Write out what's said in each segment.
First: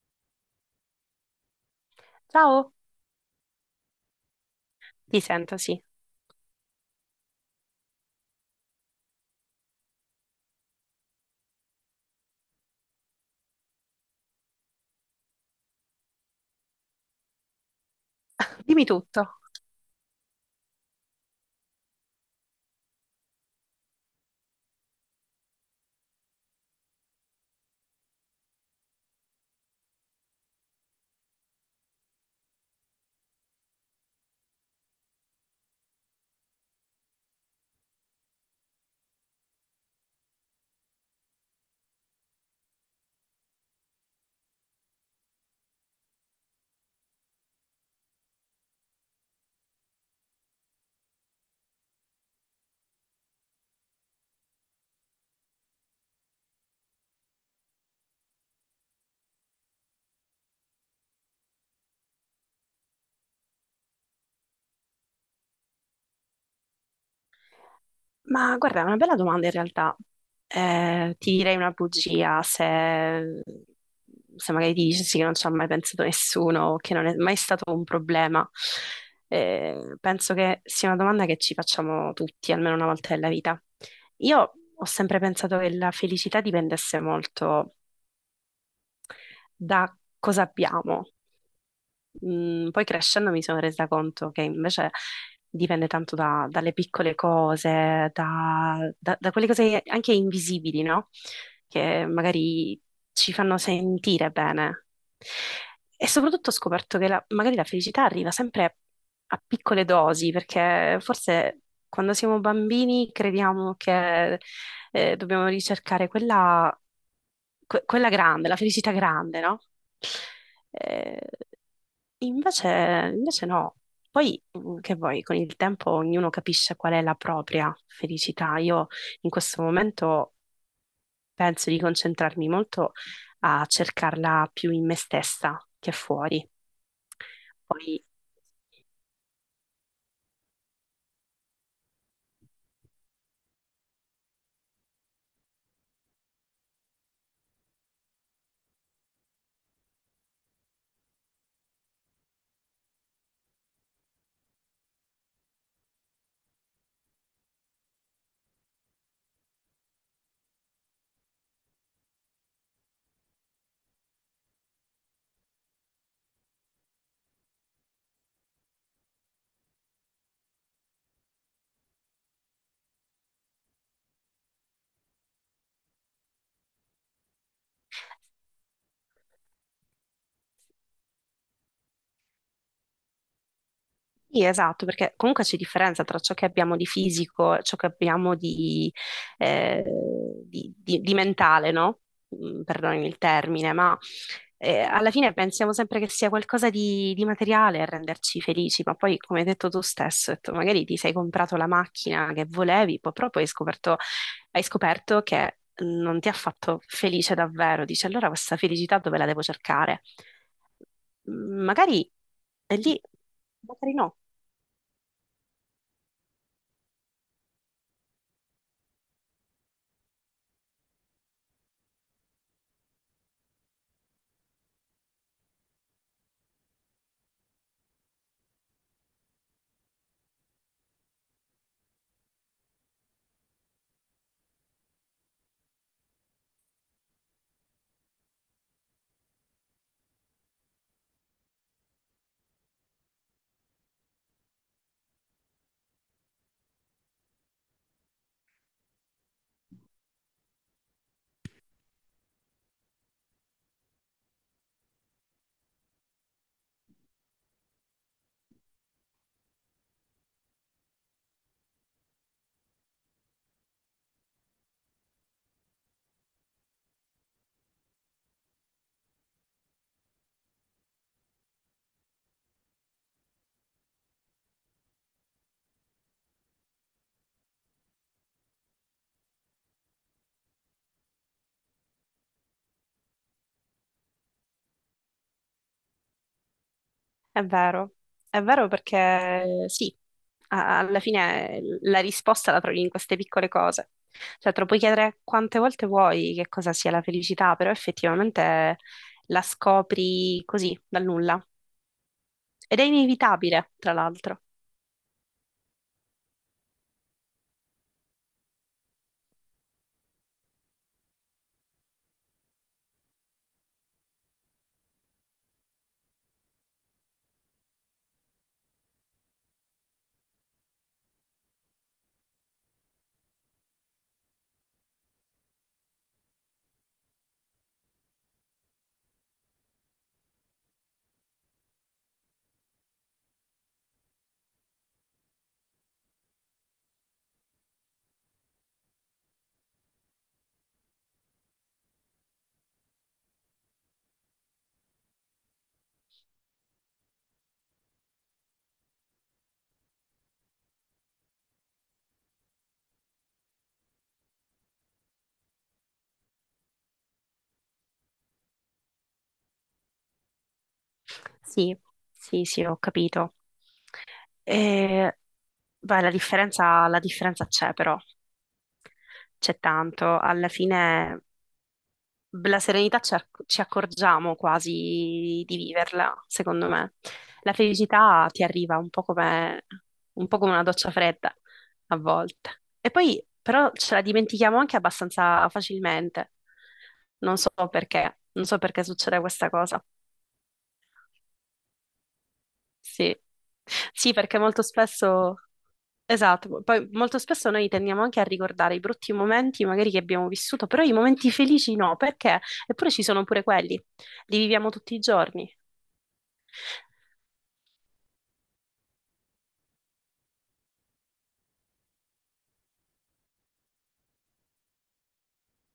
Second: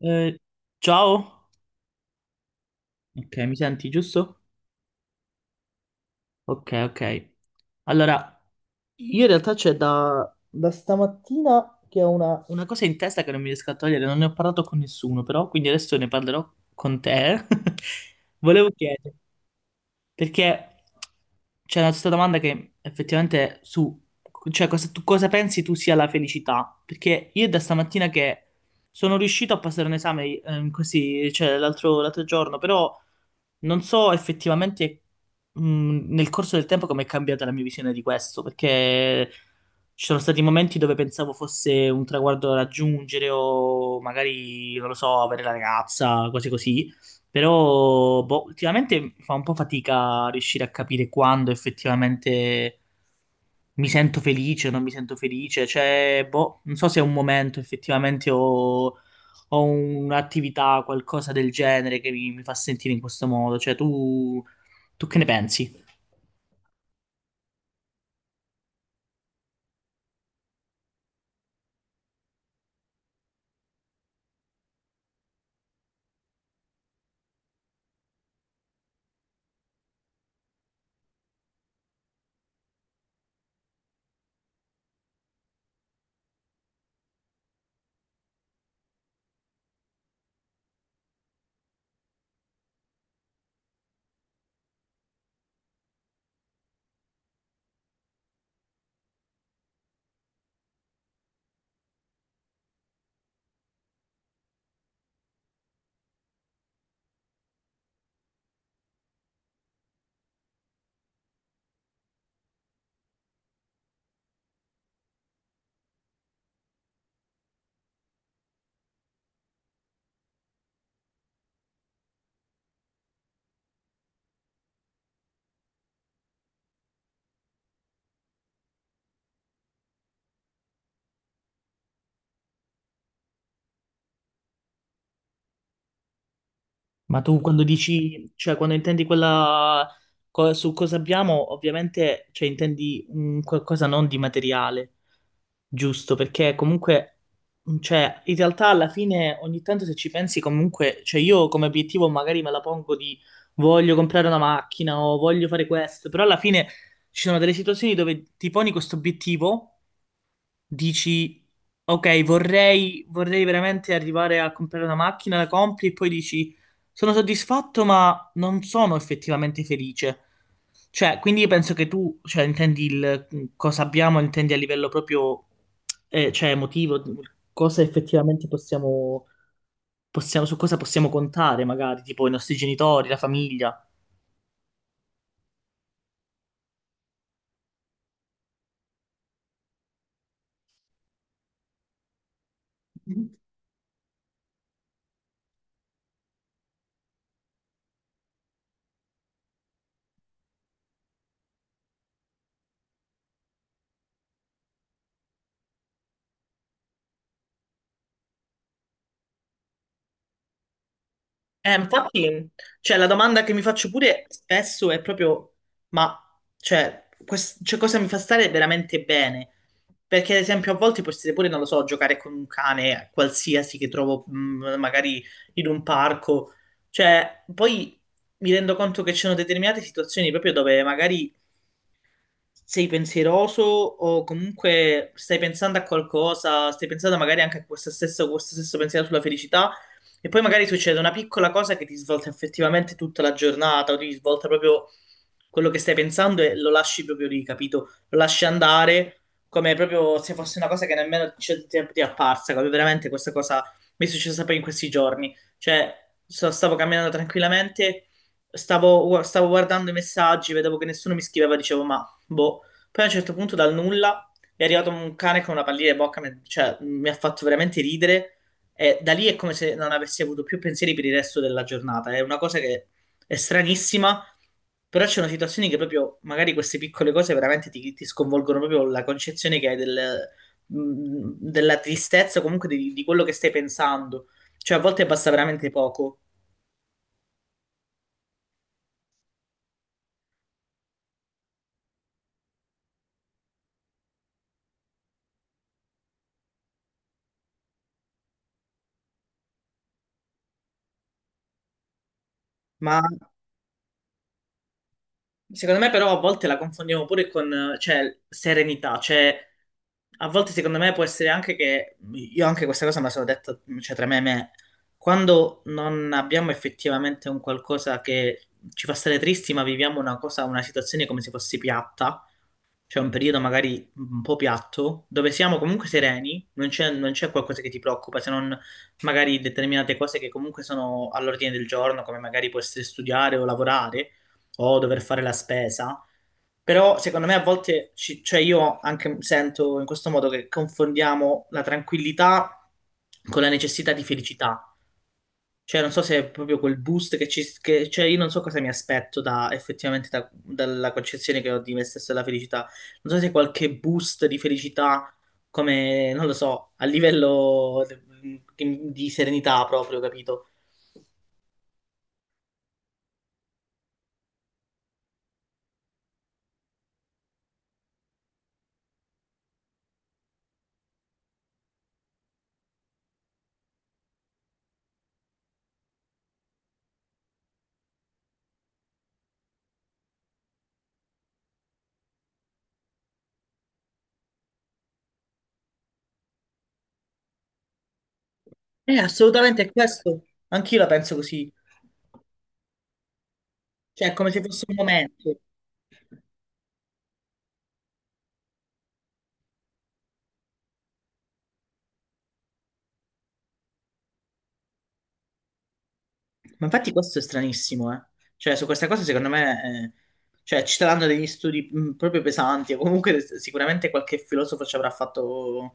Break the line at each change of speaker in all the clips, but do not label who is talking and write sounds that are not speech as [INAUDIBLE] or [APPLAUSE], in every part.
Eh, ciao,
Ciao,
ok, mi senti giusto?
ti sento, sì.
Ok, ok. Allora, io in realtà c'è da stamattina che ho una cosa in testa che non mi riesco a togliere, non ne ho parlato con nessuno, però quindi adesso ne parlerò con te. [LAUGHS] Volevo
Dimmi
chiederti.
tutto.
Perché c'è una questa domanda che effettivamente su, cioè cosa, tu cosa pensi tu sia la felicità? Perché io da stamattina che sono riuscito a passare un esame così, cioè l'altro giorno, però non so effettivamente nel corso del tempo come è cambiata la mia visione di questo, perché ci sono stati momenti dove pensavo fosse un traguardo da raggiungere o magari, non lo so, avere la ragazza, cose così. Però boh, ultimamente fa un po' fatica a riuscire a capire quando effettivamente mi sento felice o non mi sento felice. Cioè, boh, non so se è un momento effettivamente o un'attività, qualcosa del genere che mi fa sentire in questo modo. Cioè, tu che ne pensi?
Ma guarda, è una bella domanda in realtà. Ti direi una bugia se magari dici che non ci ha mai pensato nessuno o che non è mai stato un problema. Penso che sia una domanda che ci facciamo tutti, almeno una volta nella vita. Io ho sempre pensato che la felicità dipendesse molto da cosa abbiamo. Poi crescendo mi sono resa conto che invece dipende tanto dalle piccole cose, da quelle cose anche invisibili, no? Che magari ci fanno sentire bene. E soprattutto ho scoperto che magari la felicità arriva sempre a piccole dosi, perché forse quando siamo bambini crediamo che dobbiamo ricercare quella grande, la felicità grande, no? Eh, invece, Invece no. Poi, che vuoi, con il tempo ognuno capisce qual è la propria felicità. Io in questo momento penso di concentrarmi molto a cercarla più in me stessa che fuori.
Ma tu quando
Poi,
dici, cioè quando intendi quella su cosa abbiamo, ovviamente cioè, intendi un qualcosa non di materiale, giusto? Perché comunque, cioè, in realtà alla fine ogni tanto se ci pensi comunque, cioè io come obiettivo magari me la pongo di voglio comprare una macchina o voglio fare questo, però alla fine ci sono delle situazioni dove ti poni questo obiettivo dici, ok, vorrei veramente arrivare a comprare una macchina, la compri e poi dici, sono soddisfatto ma non sono effettivamente felice. Cioè, quindi io penso che tu, cioè, intendi il cosa abbiamo, intendi a livello proprio, cioè, emotivo, cosa effettivamente su cosa possiamo contare, magari, tipo i nostri genitori, la famiglia.
sì, esatto, perché comunque c'è differenza tra ciò che abbiamo di fisico e ciò che abbiamo di, eh, di mentale, no? Perdonami il termine, ma alla fine pensiamo sempre che sia qualcosa di materiale a renderci felici, ma poi, come hai detto tu stesso, hai detto, magari ti sei comprato la macchina che volevi, poi proprio hai hai scoperto che non ti ha fatto felice davvero. Dici, allora questa felicità dove la devo cercare? Magari
Infatti,
è
cioè,
lì,
la domanda che mi faccio
magari no.
pure spesso è proprio, ma cioè, cioè, cosa mi fa stare veramente bene? Perché, ad esempio, a volte potete pure, non lo so, giocare con un cane qualsiasi che trovo magari in un parco. Cioè, poi mi rendo conto che ci sono determinate situazioni proprio dove magari sei pensieroso o comunque stai pensando a qualcosa, stai pensando magari anche a questo stesso pensiero sulla felicità e poi magari succede una piccola cosa che ti svolta effettivamente tutta la giornata o ti svolta proprio quello che stai pensando e lo lasci proprio lì, capito? Lo lasci andare come proprio se fosse una cosa che nemmeno c'è tempo ti è apparsa, come veramente questa cosa mi è successa poi in questi giorni. Cioè, stavo camminando tranquillamente, stavo guardando i messaggi, vedevo che nessuno mi scriveva, dicevo, ma boh. Poi a un certo punto dal nulla è arrivato un cane con una pallina in bocca, cioè mi ha fatto veramente ridere e da lì è come se non avessi avuto più pensieri per il resto della giornata. È una cosa che è stranissima, però c'è una situazione che proprio magari queste piccole cose veramente ti sconvolgono proprio la concezione che hai della tristezza, comunque di quello che stai pensando. Cioè a volte basta veramente poco,
È vero, è vero perché sì, alla fine la risposta la trovi in queste piccole cose. Cioè, te lo puoi chiedere quante volte vuoi che cosa sia la felicità, però effettivamente la scopri così, dal nulla. Ed è
ma
inevitabile, tra l'altro.
secondo me però a volte la confondiamo pure con, cioè, serenità, cioè a volte secondo me può essere anche che, io anche questa cosa me la sono detta, cioè tra me e me, quando non abbiamo effettivamente un qualcosa che ci fa stare tristi, ma viviamo una cosa, una situazione come se fosse piatta, c'è un periodo magari un po' piatto, dove siamo comunque sereni, non c'è qualcosa che ti preoccupa, se non magari determinate cose che comunque sono all'ordine del giorno, come magari può essere studiare o lavorare o dover fare la spesa. Però secondo me a volte, cioè io anche sento in questo modo che confondiamo la tranquillità con la necessità di felicità. Cioè, non so se è proprio quel boost che ci... Che, cioè, io non so cosa mi aspetto effettivamente dalla concezione che ho di me stesso e della felicità. Non so se qualche boost di felicità, come, non lo so, a livello di serenità proprio, capito?
Sì, sì, sì, ho capito. E, beh, la differenza c'è però, c'è tanto. Alla fine la serenità ci accorgiamo quasi di viverla, secondo me. La felicità ti arriva un po' come una doccia fredda a volte. E poi però ce la dimentichiamo anche abbastanza facilmente. Non so perché, non so perché succede questa
Assolutamente è
cosa.
questo. Anch'io la penso così.
Sì.
Cioè, è
Sì,
come
perché
se
molto
fosse un momento.
spesso, esatto, poi molto spesso noi tendiamo anche a ricordare i brutti momenti magari che abbiamo vissuto, però i momenti felici no, perché? Eppure ci sono pure quelli, li viviamo tutti i giorni,
Ma infatti questo è stranissimo, eh. Cioè, su queste cose secondo me, cioè, ci saranno degli studi proprio pesanti, o comunque sicuramente qualche filosofo ci avrà fatto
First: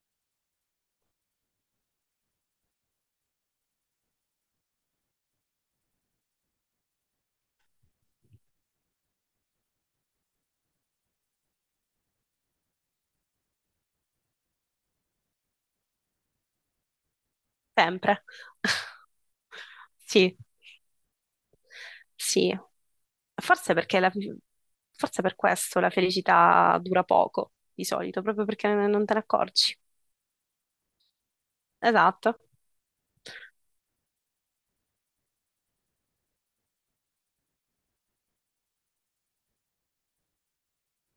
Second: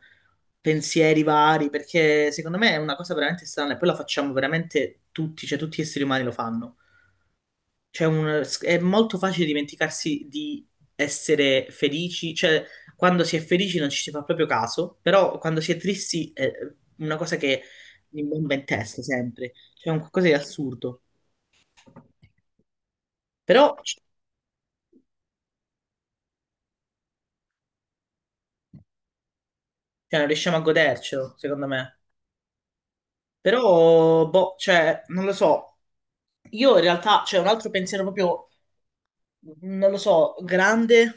pensieri vari, perché secondo me è una cosa veramente strana e poi la facciamo veramente tutti, cioè tutti gli esseri umani lo fanno. Cioè, è molto facile dimenticarsi di essere felici, cioè, quando si è felici non ci si fa proprio caso, però quando si è tristi è una cosa che
sempre.
mi bomba in testa
[LAUGHS]
sempre, cioè è un qualcosa di
Sì,
assurdo.
sì, forse
Però,
perché
cioè,
forse per questo la felicità dura poco di solito, proprio perché non te ne accorgi.
non riusciamo a godercelo, secondo me.
Esatto.
Però, boh, cioè, non lo so. Io in realtà, c'è un altro pensiero proprio, non lo so, grande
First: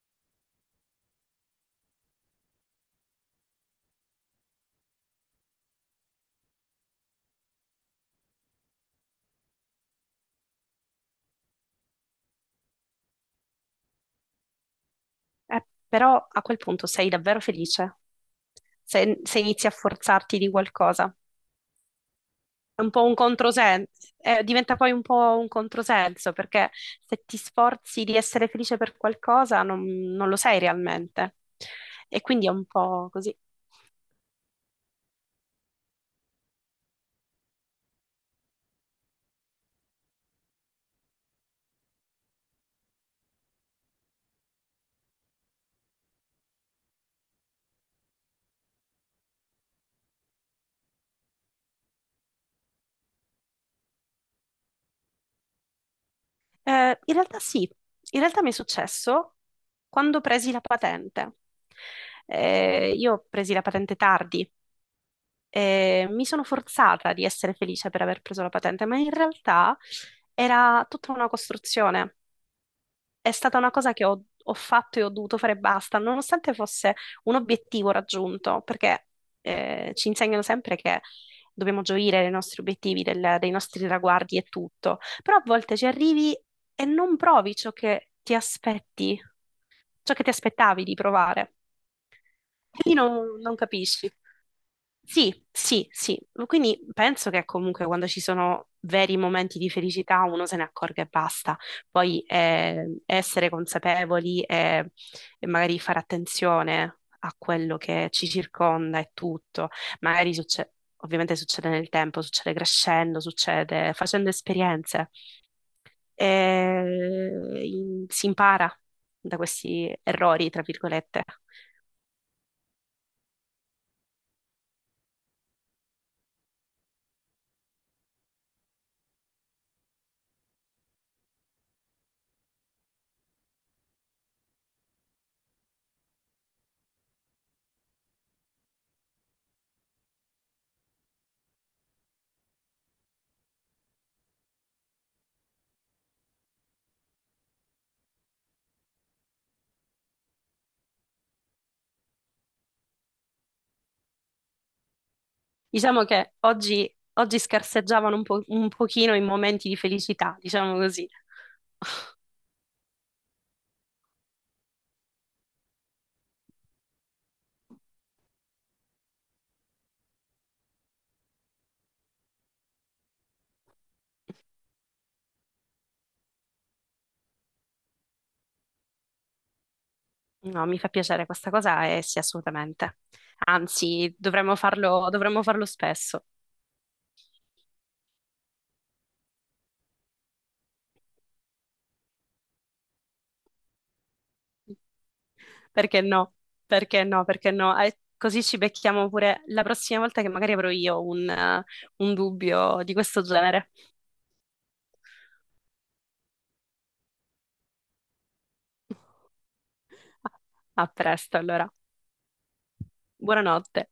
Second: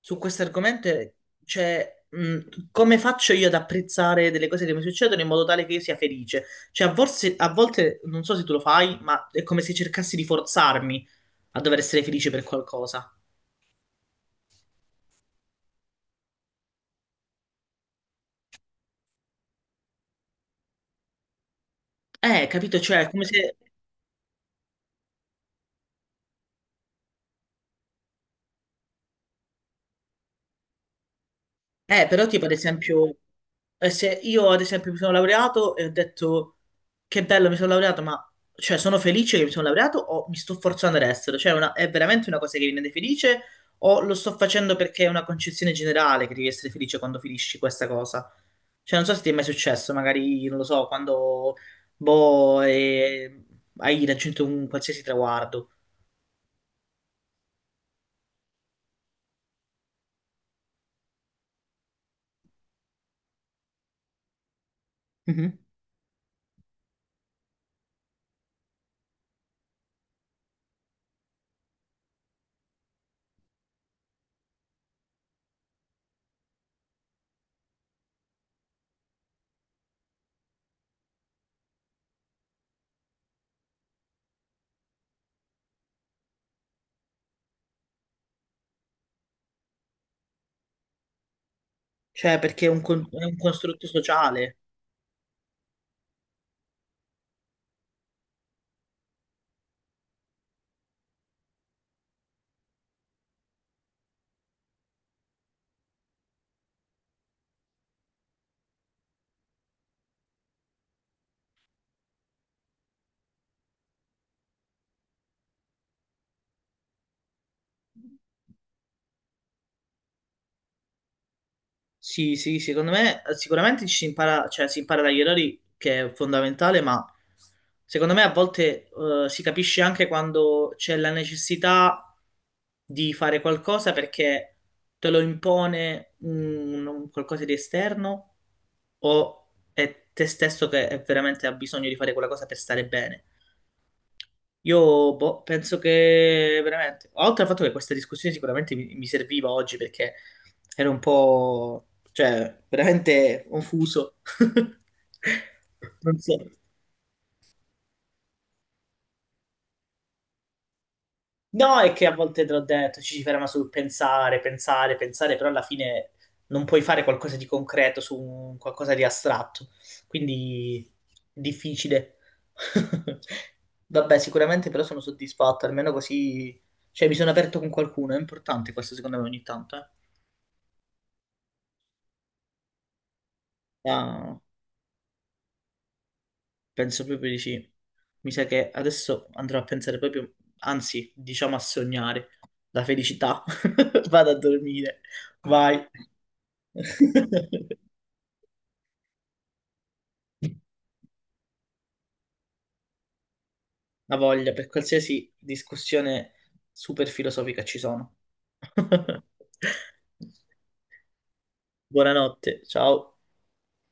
su questo argomento è, cioè, come faccio io ad apprezzare delle cose che mi succedono in modo tale che io sia felice? Cioè, a volte, non so se tu lo fai, ma è come se cercassi di forzarmi a dover essere felice per qualcosa.
Però a quel punto sei davvero felice se inizi a forzarti di qualcosa.
Capito?
È un
Cioè,
po'
è
un
come se...
controsenso, diventa poi un po' un controsenso perché se ti sforzi di essere felice per qualcosa non lo sei realmente. E
Però tipo
quindi è
ad
un po'
esempio,
così.
se io ad esempio mi sono laureato e ho detto che bello mi sono laureato, ma cioè sono felice che mi sono laureato o mi sto forzando ad essere? Cioè è una- è veramente una cosa che mi rende felice o lo sto facendo perché è una concezione generale che devi essere felice quando finisci questa cosa? Cioè non so se ti è mai successo, magari, non lo so, quando boh, hai raggiunto un qualsiasi traguardo.
In realtà sì, in realtà mi è successo quando presi la patente. Io presi la patente tardi
Mhm.
e mi sono forzata di essere felice per aver preso la patente, ma in realtà era tutta una costruzione. È stata una cosa che ho fatto e ho dovuto fare e basta, nonostante fosse un obiettivo raggiunto, perché ci insegnano sempre che dobbiamo gioire dei nostri dei nostri traguardi e tutto, però a volte ci arrivi e non provi ciò che ti aspetti, ciò che ti aspettavi di provare,
Cioè perché è un,
quindi
è un
non
costrutto
capisci.
sociale.
Sì, sì, sì. Quindi penso che comunque quando ci sono veri momenti di felicità uno se ne accorga e basta. Poi essere consapevoli e magari fare attenzione a quello che ci circonda e tutto. Magari succede, ovviamente succede nel tempo, succede crescendo, succede facendo esperienze. E, si impara da questi errori, tra virgolette.
Sì, sì, secondo me sicuramente ci si impara, cioè, si impara dagli errori, che è fondamentale, ma secondo me a volte si capisce anche quando c'è la necessità di fare qualcosa perché te lo impone un qualcosa di esterno o è te stesso che è veramente ha bisogno di fare quella cosa per stare bene. Io boh, penso che veramente, oltre al fatto che questa discussione sicuramente mi serviva oggi perché ero un po', cioè, veramente confuso. [LAUGHS]
Diciamo
Non
che
so.
oggi, oggi scarseggiavano un po' un pochino i momenti di felicità, diciamo così.
No, è che a volte te l'ho detto, ci si ferma sul pensare, pensare, pensare, però alla fine non puoi fare qualcosa di concreto su qualcosa di astratto, quindi è difficile. [LAUGHS] Vabbè, sicuramente però sono soddisfatto, almeno così, cioè mi sono aperto con qualcuno, è importante questo secondo me ogni tanto,
No, mi fa piacere questa cosa e sì, assolutamente. Anzi,
eh.
dovremmo farlo spesso.
Penso proprio di sì. Mi sa che adesso andrò a pensare proprio, anzi, diciamo a sognare la felicità. [LAUGHS] Vado a dormire. Vai.
Perché no?
[LAUGHS]
Perché no? Perché no? Così ci becchiamo pure la prossima volta che magari avrò io un dubbio di questo genere.
La voglia per qualsiasi discussione super filosofica ci sono. [LAUGHS]
[LAUGHS] A presto, allora.
Buonanotte, ciao.
Buonanotte.